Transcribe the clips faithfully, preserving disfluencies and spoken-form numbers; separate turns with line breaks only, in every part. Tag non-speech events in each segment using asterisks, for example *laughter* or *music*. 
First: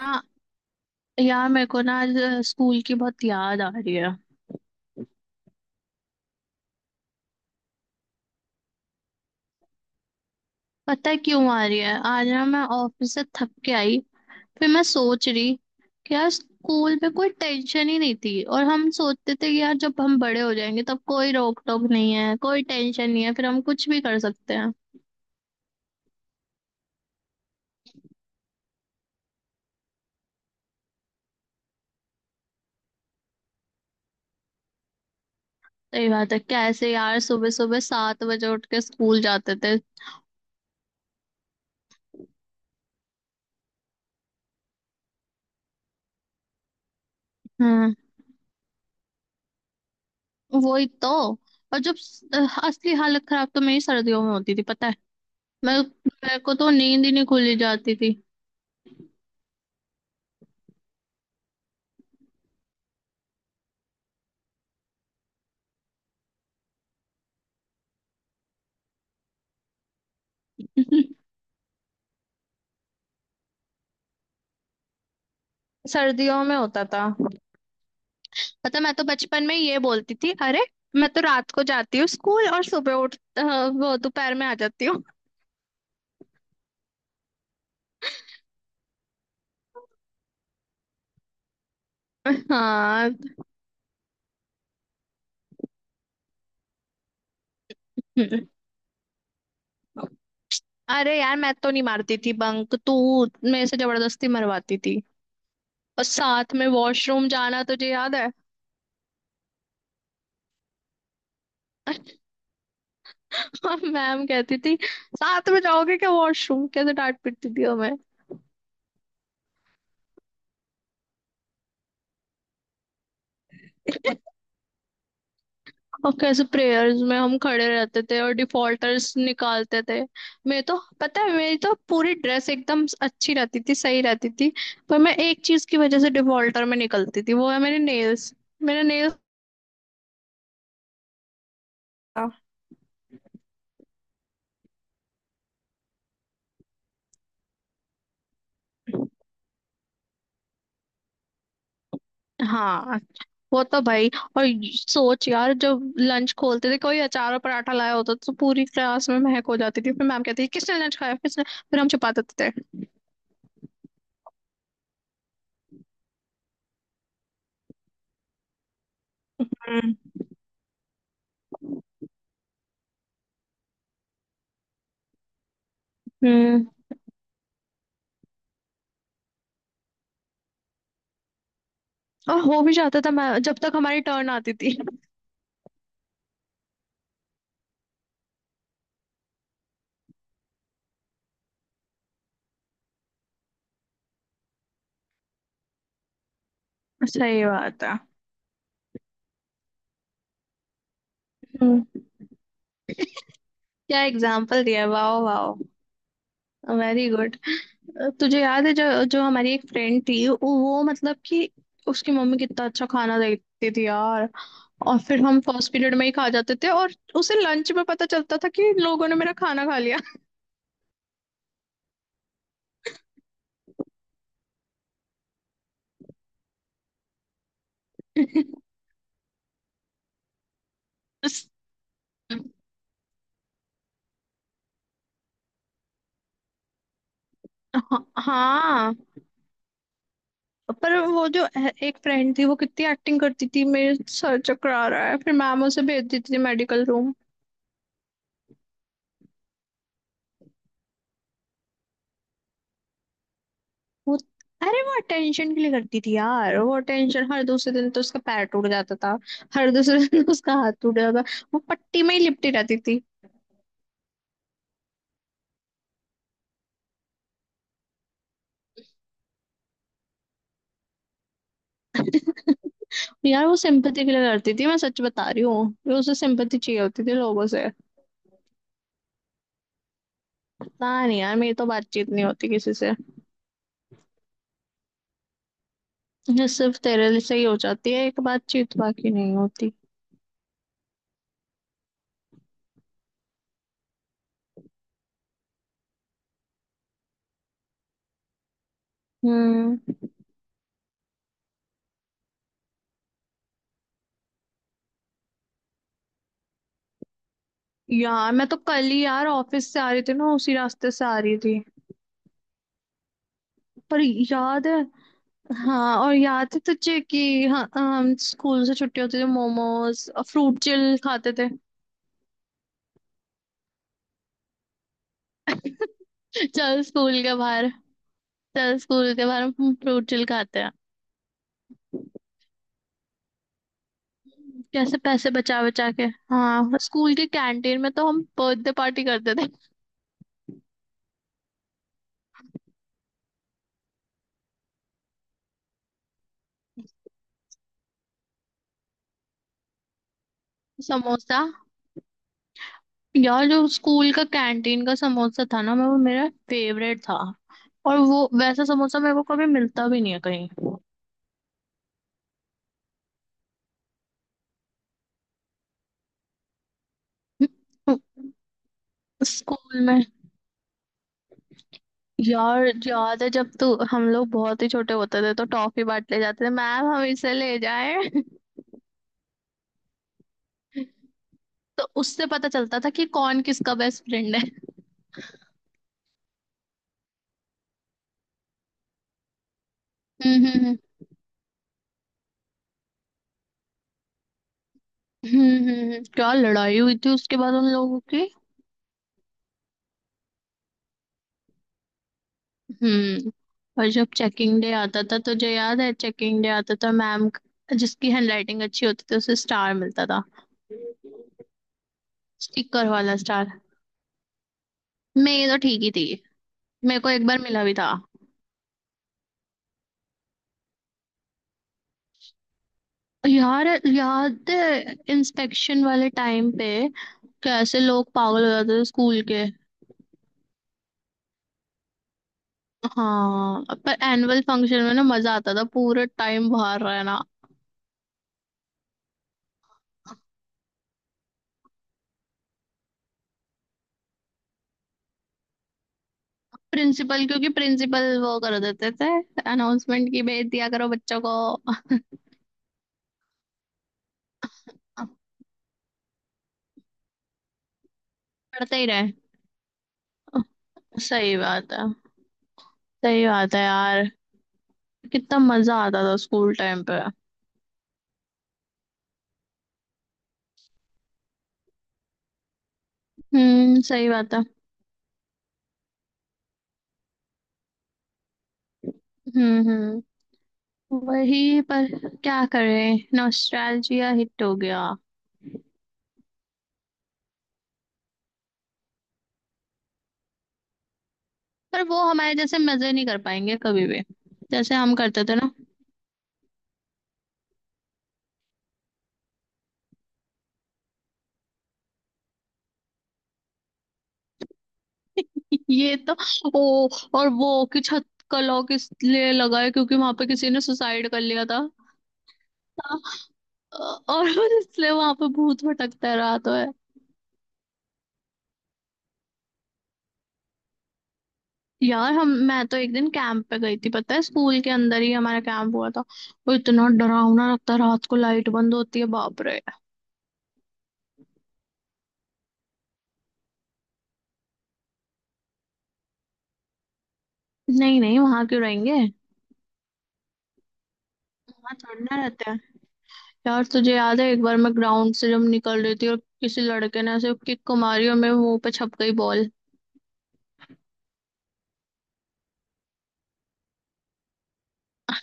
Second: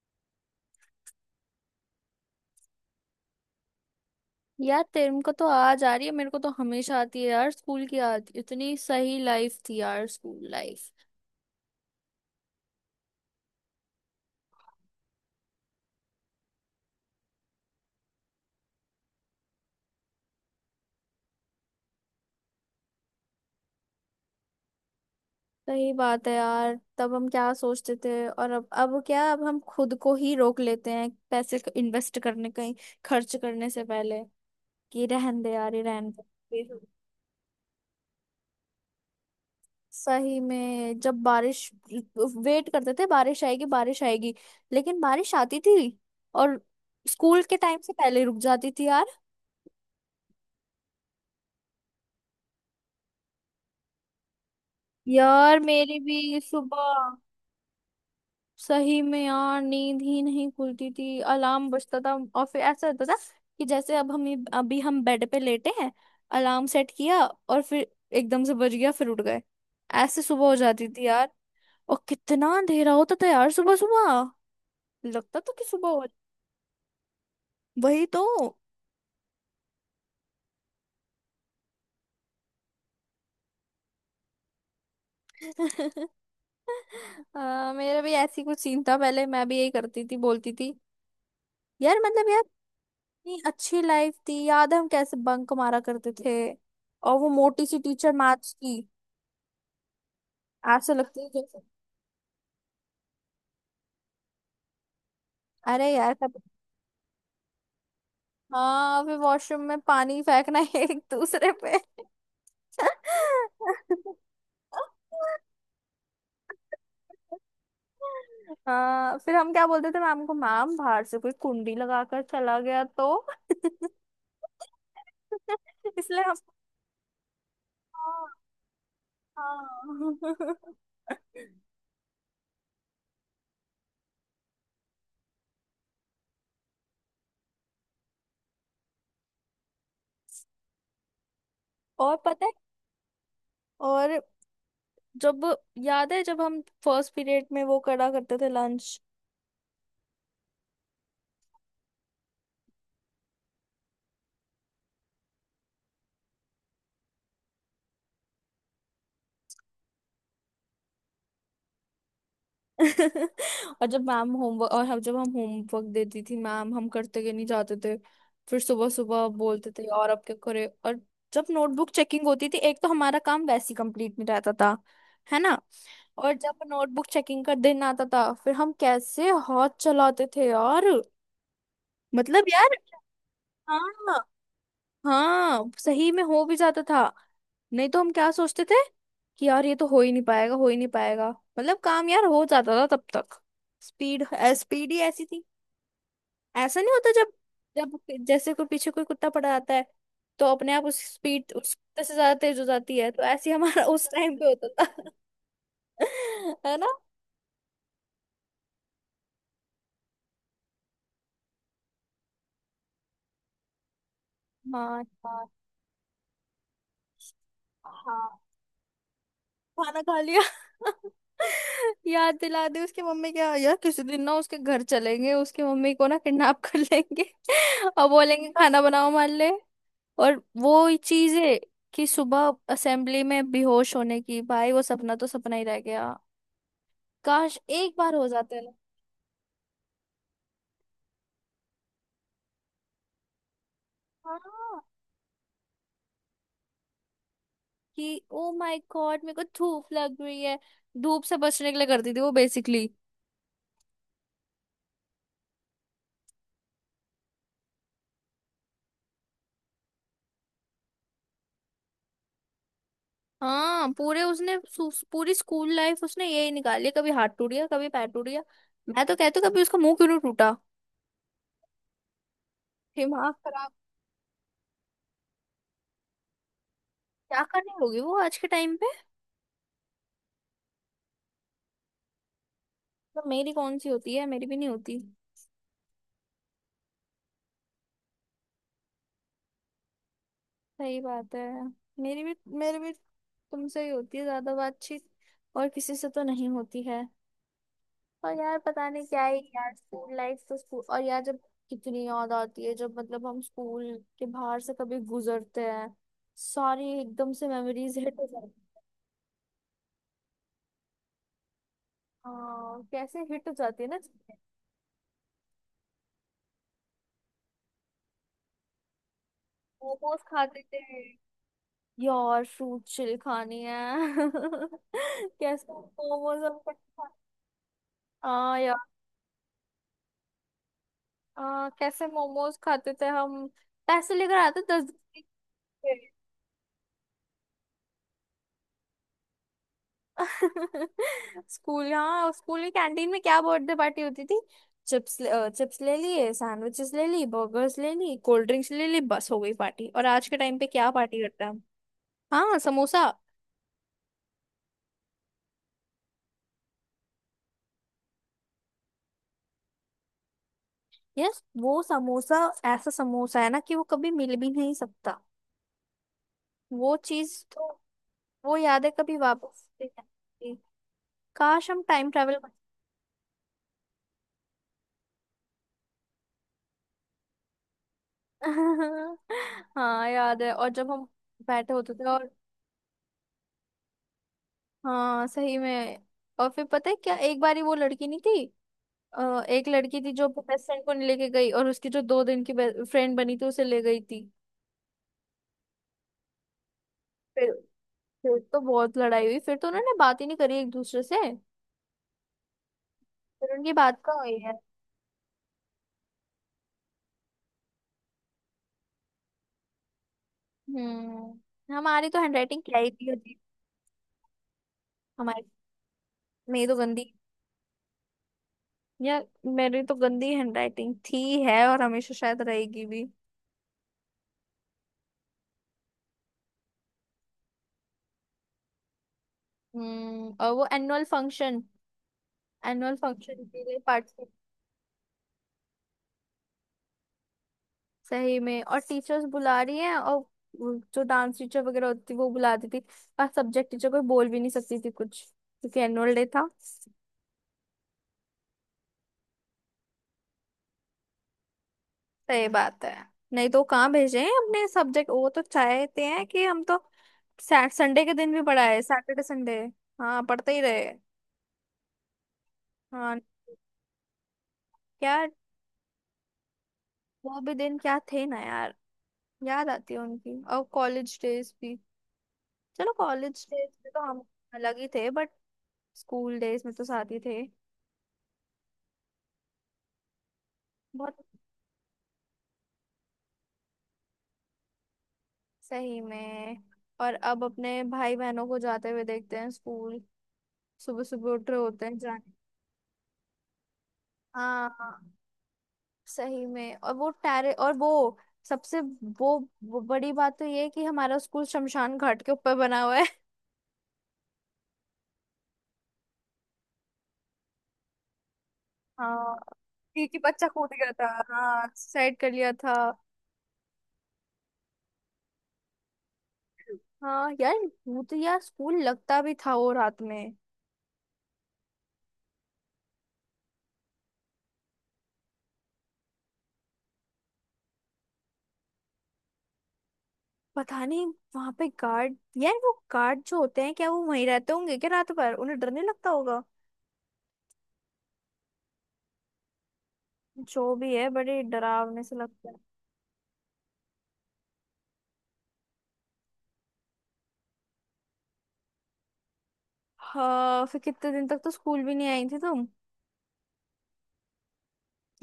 हाँ। यार मेरे को ना आज स्कूल की बहुत याद आ रही है।
यार तेरे को तो आज आ रही है। मेरे को तो हमेशा आती है यार स्कूल की याद। इतनी सही लाइफ थी यार स्कूल लाइफ।
पता है क्यों आ रही है? आज ना मैं ऑफिस से थक के आई। फिर मैं सोच रही कि यार स्कूल में कोई टेंशन ही नहीं थी और हम सोचते थे कि यार जब हम बड़े हो जाएंगे तब कोई रोक टोक नहीं है कोई टेंशन नहीं है फिर हम कुछ भी कर सकते हैं।
सही बात है यार, तब हम क्या सोचते थे और अब अब क्या, अब हम खुद को ही रोक लेते हैं पैसे इन्वेस्ट करने, कहीं खर्च करने से पहले, कि रहन दे यार, ये
सही
रहन दे।
बात है।
फिर
कैसे यार सुबह सुबह सात बजे उठ के स्कूल जाते थे।
सही में जब बारिश, वेट करते थे बारिश आएगी बारिश आएगी, लेकिन बारिश आती थी और स्कूल के टाइम से
हम्म।
पहले रुक जाती थी यार।
वही तो। और जब स- असली हालत खराब तो मेरी सर्दियों में होती थी पता है।
यार
मैं
मेरी
मेरे
भी
को तो नींद ही
सुबह।
नहीं खुली जाती थी।
सही में यार नींद ही नहीं खुलती थी, अलार्म बजता था और फिर ऐसा होता था कि जैसे अब हम अभी हम बेड पे लेटे हैं, अलार्म सेट किया और फिर एकदम से बज गया, फिर उठ गए। ऐसे सुबह हो जाती थी यार। और कितना अंधेरा होता था यार सुबह सुबह, लगता था कि सुबह हो।
सर्दियों में होता था।
वही तो।
पता मैं तो बचपन में ये बोलती थी, अरे मैं तो रात को जाती हूँ स्कूल और सुबह उठ अ, वो दोपहर में आ जाती हूँ।
*laughs* आ, मेरा भी ऐसी कुछ सीन था पहले, मैं भी यही करती थी बोलती थी। यार मतलब यार
*laughs* हाँ।
इतनी अच्छी लाइफ थी। याद है हम कैसे बंक मारा करते थे। और वो मोटी सी टीचर
हम्म।
मैथ्स की ऐसे
अरे
लगती है
यार मैं
जैसे।
तो नहीं मारती थी बंक। तू मेरे से जबरदस्ती मरवाती थी।
अरे
और
यार कब।
साथ में वॉशरूम जाना तुझे याद है?
हाँ फिर वॉशरूम में पानी फेंकना एक दूसरे पे।
*laughs* मैम कहती थी साथ में जाओगे क्या वॉशरूम? कैसे डांट पीटती थी।
हाँ फिर हम क्या बोलते थे मैम को, मैम बाहर से कोई कुंडी लगाकर चला गया तो। *laughs*
और
इसलिए हम।
कैसे प्रेयर्स में हम खड़े रहते थे और
हाँ।
डिफॉल्टर्स निकालते थे। मैं तो
हाँ।
पता है मेरी तो पूरी ड्रेस एकदम अच्छी रहती थी सही रहती थी। पर मैं एक चीज की वजह से डिफॉल्टर में निकलती थी, वो है मेरे नेल्स। मेरे नेल्स।
और
हाँ
पता है। और जब, याद है जब हम फर्स्ट पीरियड में वो करा करते थे लंच।
हाँ। वो तो भाई। और सोच यार जब लंच खोलते थे कोई अचार और पराठा लाया होता था, तो पूरी क्लास में महक हो जाती थी। फिर मैम कहती थी किसने लंच खाया, किसने। फिर हम छुपा देते थे।
*laughs* और जब मैम होमवर्क और हम जब हम होमवर्क देती थी मैम, हम करते के नहीं जाते थे। फिर सुबह सुबह बोलते थे
हम्म
और अब क्या करे। और जब नोटबुक चेकिंग होती थी, एक तो हमारा काम वैसे कंप्लीट नहीं रहता था, है ना। और
हम्म।
जब नोटबुक चेकिंग का दिन आता था, फिर हम कैसे हाथ चलाते थे और।
और
मतलब
हो भी
यार।
जाता था मैं जब तक हमारी
हाँ।
टर्न आती थी।
हाँ सही में हो भी जाता था। नहीं तो हम क्या सोचते थे कि यार ये तो हो ही नहीं पाएगा, हो ही नहीं पाएगा। मतलब काम यार हो जाता था तब तक। स्पीड, स्पीड ही ऐसी थी। ऐसा नहीं होता जब,
सही बात है।
जब जैसे कोई पीछे कोई कुत्ता पड़ा आता है, तो अपने आप उस स्पीड उस
हम्म।
कुत्ते से ज्यादा तेज हो जाती है, तो ऐसे ही हमारा *laughs*
क्या
उस टाइम पे
एग्जाम्पल
होता
दिया,
था।
Wow wow.
*laughs* है ना।
Very good. तुझे याद है जो जो हमारी एक फ्रेंड थी वो वो मतलब कि उसकी मम्मी कितना अच्छा खाना देती थी यार। और
हाँ।
फिर हम फर्स्ट पीरियड में ही खा जाते थे और उसे लंच में पता चलता
हाँ।
था कि लोगों ने मेरा खाना खा लिया।
खाना खा लिया। *laughs* याद दिला दी उसकी मम्मी। क्या यार, किसी दिन ना उसके घर चलेंगे, उसकी मम्मी को ना किडनैप कर लेंगे। *laughs* और बोलेंगे
*laughs*
खाना बनाओ हमारे लिए। और वो ही चीज
उस-
है कि सुबह असेंबली में बेहोश होने की, भाई वो सपना तो सपना ही रह गया। काश एक
हाँ।
बार हो जाते ना।
हाँ, पर वो जो ए- एक फ्रेंड थी वो कितनी एक्टिंग करती थी, मेरे सर
हाँ
चकरा रहा है, फिर मैम उसे भेज देती थी मेडिकल रूम।
कि ओ माय गॉड मेरे को धूप लग रही है। धूप से बचने के लिए करती थी वो बेसिकली।
वो अरे वो अटेंशन के लिए करती थी यार वो अटेंशन। हर दूसरे दिन तो उसका पैर टूट जाता था। हर दूसरे दिन *laughs* उसका हाथ टूट जाता था। वो पट्टी में ही लिपटी रहती थी।
हाँ, पूरे उसने सु- पूरी स्कूल लाइफ उसने यही निकाली, कभी हाथ टूट गया, कभी पैर टूट गया। मैं तो कहती हूँ कभी उसका मुंह क्यों नहीं टूटा।
*laughs*
दिमाग
यार वो
खराब।
सिंपैथी के लिए करती थी। मैं सच बता रही हूँ कि उसे सिंपैथी चाहिए होती थी
क्या
लोगों से।
करनी होगी वो आज के टाइम पे।
पता नहीं यार मेरी तो बातचीत नहीं होती किसी से।
तो मेरी कौन सी होती है, मेरी भी नहीं होती।
ये सिर्फ तेरे लिए से ही हो जाती है एक बातचीत, बाकी नहीं होती।
सही बात है। मेरी भी मेरी भी तुमसे ही होती है ज्यादा बातचीत। और किसी से तो नहीं होती है। और यार पता नहीं क्या ही यार
हम्म।
स्कूल लाइफ तो स्कूल। और यार जब, कितनी याद आती है जब मतलब हम स्कूल के बाहर से कभी गुजरते हैं, सारी एकदम से मेमोरीज हिट हो
यार मैं
जाती
तो
है।
कल ही यार ऑफिस से आ रही थी ना उसी रास्ते से आ रही थी।
हाँ कैसे हिट हो जाती है ना
पर
चीजें।
याद है। हाँ और याद है तुझे कि हाँ हम स्कूल से छुट्टी होती थी मोमोज
मोमोज
और फ्रूट
खाते थे।
चिल खाते थे।
यार फ्रूट चिल खानी है। *laughs* कैसे मोमोज हम कट
चल
खा-।
स्कूल के बाहर।
हाँ यार।
चल स्कूल के बाहर हम फ्रूट चिल खाते हैं।
हाँ कैसे मोमोज खाते थे हम, पैसे लेकर आते दस
कैसे
के।
पैसे बचा बचा के। हाँ स्कूल के कैंटीन में तो हम बर्थडे पार्टी करते थे।
*laughs* स्कूल, हाँ स्कूल में कैंटीन में क्या बर्थडे पार्टी होती थी। चिप्स, चिप्स ले लिए, सैंडविचेस ले ली, बर्गर्स ले ली, कोल्ड ड्रिंक्स ले ली, बस हो गई पार्टी। और आज के टाइम पे क्या पार्टी
समोसा।
करते हैं हम। हाँ, समोसा।
यार जो स्कूल का कैंटीन का समोसा था ना, मैं वो मेरा फेवरेट था। और वो वैसा समोसा मेरे को कभी मिलता भी नहीं है कहीं।
यस वो समोसा, ऐसा समोसा है ना कि वो कभी मिल भी नहीं सकता। वो चीज तो, वो याद है कभी वापस
स्कूल
नहीं
में।
आती। काश हम टाइम ट्रेवल।
यार याद है जब तू हम लोग बहुत ही छोटे होते थे तो टॉफी बांट ले जाते थे मैम, हम इसे ले जाए। *laughs*
*laughs* हाँ याद है। और जब हम बैठे
तो
होते थे
उससे
और।
पता चलता था कि कौन किसका बेस्ट फ्रेंड है।
हाँ सही में। और फिर पता है क्या, एक बारी वो लड़की नहीं थी, अ, एक लड़की थी जो अपने
हम्म
बेस्ट
हम्म।
फ्रेंड को नहीं लेके गई और उसकी जो दो दिन की फ्रेंड बनी थी उसे ले गई थी।
हम्म हम्म, हम्म। क्या लड़ाई हुई थी उसके
फिर,
बाद उन लोगों की?
फिर तो बहुत लड़ाई हुई, फिर तो उन्होंने बात ही नहीं करी एक दूसरे से।
हम्म।
फिर उनकी
और
बात
जब
कहाँ हुई।
चेकिंग डे आता था तुझे याद है? चेकिंग डे आता था, मैम जिसकी हैंडराइटिंग अच्छी होती थी उसे स्टार मिलता था।
हम्म हमारी तो हैंडराइटिंग क्या
स्टिकर
ही थी
वाला
अजीब।
स्टार।
हमारी
मेरी तो ठीक ही थी।
मेरी तो
मेरे
गंदी।
को एक बार मिला भी था।
यार मेरी तो गंदी हैंडराइटिंग थी है और हमेशा शायद रहेगी भी।
यार याद है इंस्पेक्शन वाले टाइम पे कैसे लोग पागल हो जाते थे स्कूल के।
हम्म और वो एनुअल फंक्शन, एनुअल फंक्शन के
हाँ
लिए
पर
पार्टिसिपेट।
एनुअल फंक्शन में ना मजा आता था पूरे टाइम बाहर रहना।
सही में, और टीचर्स बुला रही हैं और वो जो डांस टीचर वगैरह होती वो बुलाती थी। और सब्जेक्ट टीचर कोई बोल भी नहीं सकती थी कुछ, क्योंकि एनुअल डे था।
प्रिंसिपल क्योंकि प्रिंसिपल वो कर देते थे अनाउंसमेंट की भेज दिया करो बच्चों को।
सही बात है। नहीं तो कहाँ भेजे हैं अपने सब्जेक्ट, वो तो चाहते हैं कि हम तो सैट संडे के दिन भी
पढ़ते
पढ़ाए,
ही रहे।
Saturday Sunday. हाँ पढ़ते ही रहे।
सही बात है।
हाँ।
सही बात है यार।
क्या।
कितना मजा आता था स्कूल टाइम पे।
वो भी दिन क्या थे ना यार। याद आती है उनकी और कॉलेज डेज भी। चलो कॉलेज डेज
हम्म।
में तो
सही
हम
बात है।
अलग ही थे बट स्कूल डेज में तो साथ ही थे
हम्म हम्म।
बहुत।
वही पर। क्या करें नॉस्टैल्जिया हिट हो गया।
सही में। और अब अपने भाई बहनों को जाते हुए देखते हैं स्कूल, सुबह सुबह उठ रहे
पर
होते हैं
वो
जाने।
हमारे जैसे मजे नहीं कर पाएंगे कभी भी। जैसे हम
हाँ।
करते थे ना।
सही में। और वो टैरे और वो सबसे वो, वो बड़ी बात तो ये है कि हमारा स्कूल शमशान घाट के ऊपर बना हुआ है।
*laughs* ये तो। ओ। और वो कि छत का लॉक इसलिए
हाँ
लगा है क्योंकि वहां
क्योंकि
पे
बच्चा
किसी ने
कूद गया था।
सुसाइड कर लिया था।
हाँ, साइड कर लिया था।
हाँ, और *laughs* इसलिए वहां पे भूत भटकता है रात है।
हाँ यार। वो तो यार स्कूल लगता भी था वो रात में।
यार हम मैं तो एक दिन कैंप पे गई थी, पता है स्कूल के अंदर ही हमारा कैंप हुआ था। वो इतना डरावना लगता है, रात को लाइट बंद होती है, बाप रे।
पता नहीं, वहां पे गार्ड, यार वो गार्ड जो होते हैं, क्या वो वहीं रहते होंगे, क्या रात भर उन्हें डर नहीं लगता होगा।
नहीं नहीं, वहां क्यों रहेंगे।
जो भी है बड़े
वहां
डरावने
थोड़ी
से
ना
लगता
रहते
है।
हैं। यार तुझे याद है एक बार मैं ग्राउंड से जब निकल रही थी और किसी लड़के ने ऐसे किक को मारी और मेरे मुंह पे छप गई बॉल।
हाँ फिर कितने दिन तक तो स्कूल भी नहीं आई थी तुम।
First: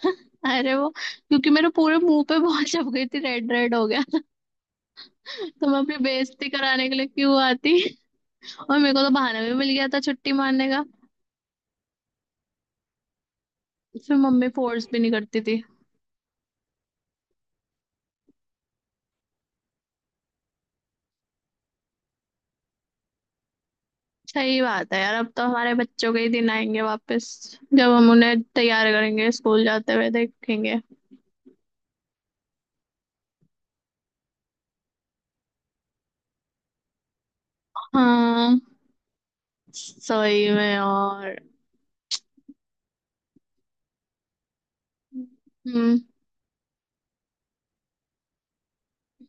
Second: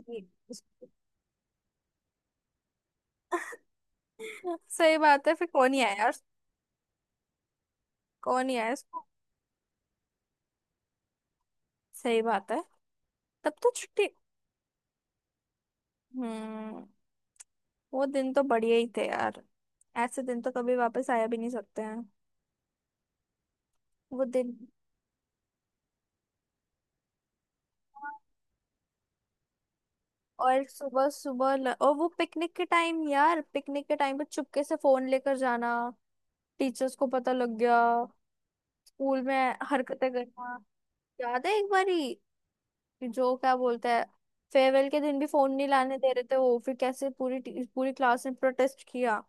ये-।
अरे वो क्योंकि मेरे पूरे मुंह पे बॉल छप गई थी, रेड रेड हो गया।
*laughs* सही बात है। फिर
*laughs* तो
कौन
मैं
ही आया
अपनी
यार।
बेइज्जती कराने के लिए क्यों आती।
कौन यार
और मेरे
इसको।
को तो बहाना भी मिल गया था छुट्टी मारने का।
सही बात है। तब तो छुट्टी।
फिर मम्मी फोर्स भी नहीं करती थी।
हम्म। वो दिन तो बढ़िया ही थे यार। ऐसे दिन तो कभी वापस आया भी नहीं सकते हैं वो दिन।
सही बात है यार, अब तो हमारे बच्चों के ही दिन आएंगे वापस। जब हम उन्हें तैयार करेंगे स्कूल जाते हुए
और
देखेंगे।
सुबह सुबह ल... और वो पिकनिक के टाइम यार पिकनिक के टाइम पे चुपके से फोन लेकर जाना। टीचर्स को पता लग गया।
हाँ
स्कूल में हरकतें
सही
करना।
में। और
याद है एक बारी, जो क्या बोलता है, फेयरवेल के दिन भी फोन नहीं लाने दे रहे थे वो, फिर कैसे पूरी टी- पूरी क्लास ने प्रोटेस्ट किया।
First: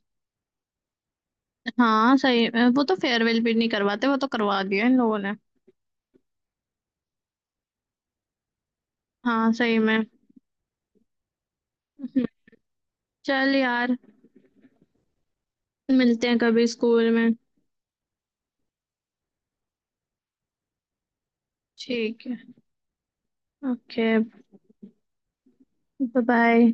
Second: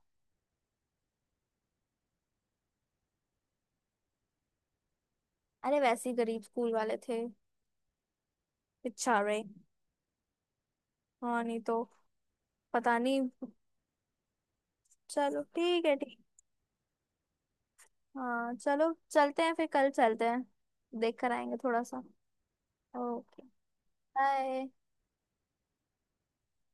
हाँ सही में वो तो फेयरवेल भी नहीं करवाते, वो तो करवा दिया इन लोगों ने।
अरे वैसे ही गरीब स्कूल वाले थे बेचारे।
हाँ सही में।
हाँ नहीं तो।
हम्म।
पता नहीं।
चल यार,
चलो ठीक है, ठीक।
मिलते हैं कभी स्कूल में।
हाँ चलो चलते हैं, फिर कल चलते हैं। देख कर आएंगे थोड़ा सा।
ठीक है।
ओके।
ओके।
बाय।
बाय।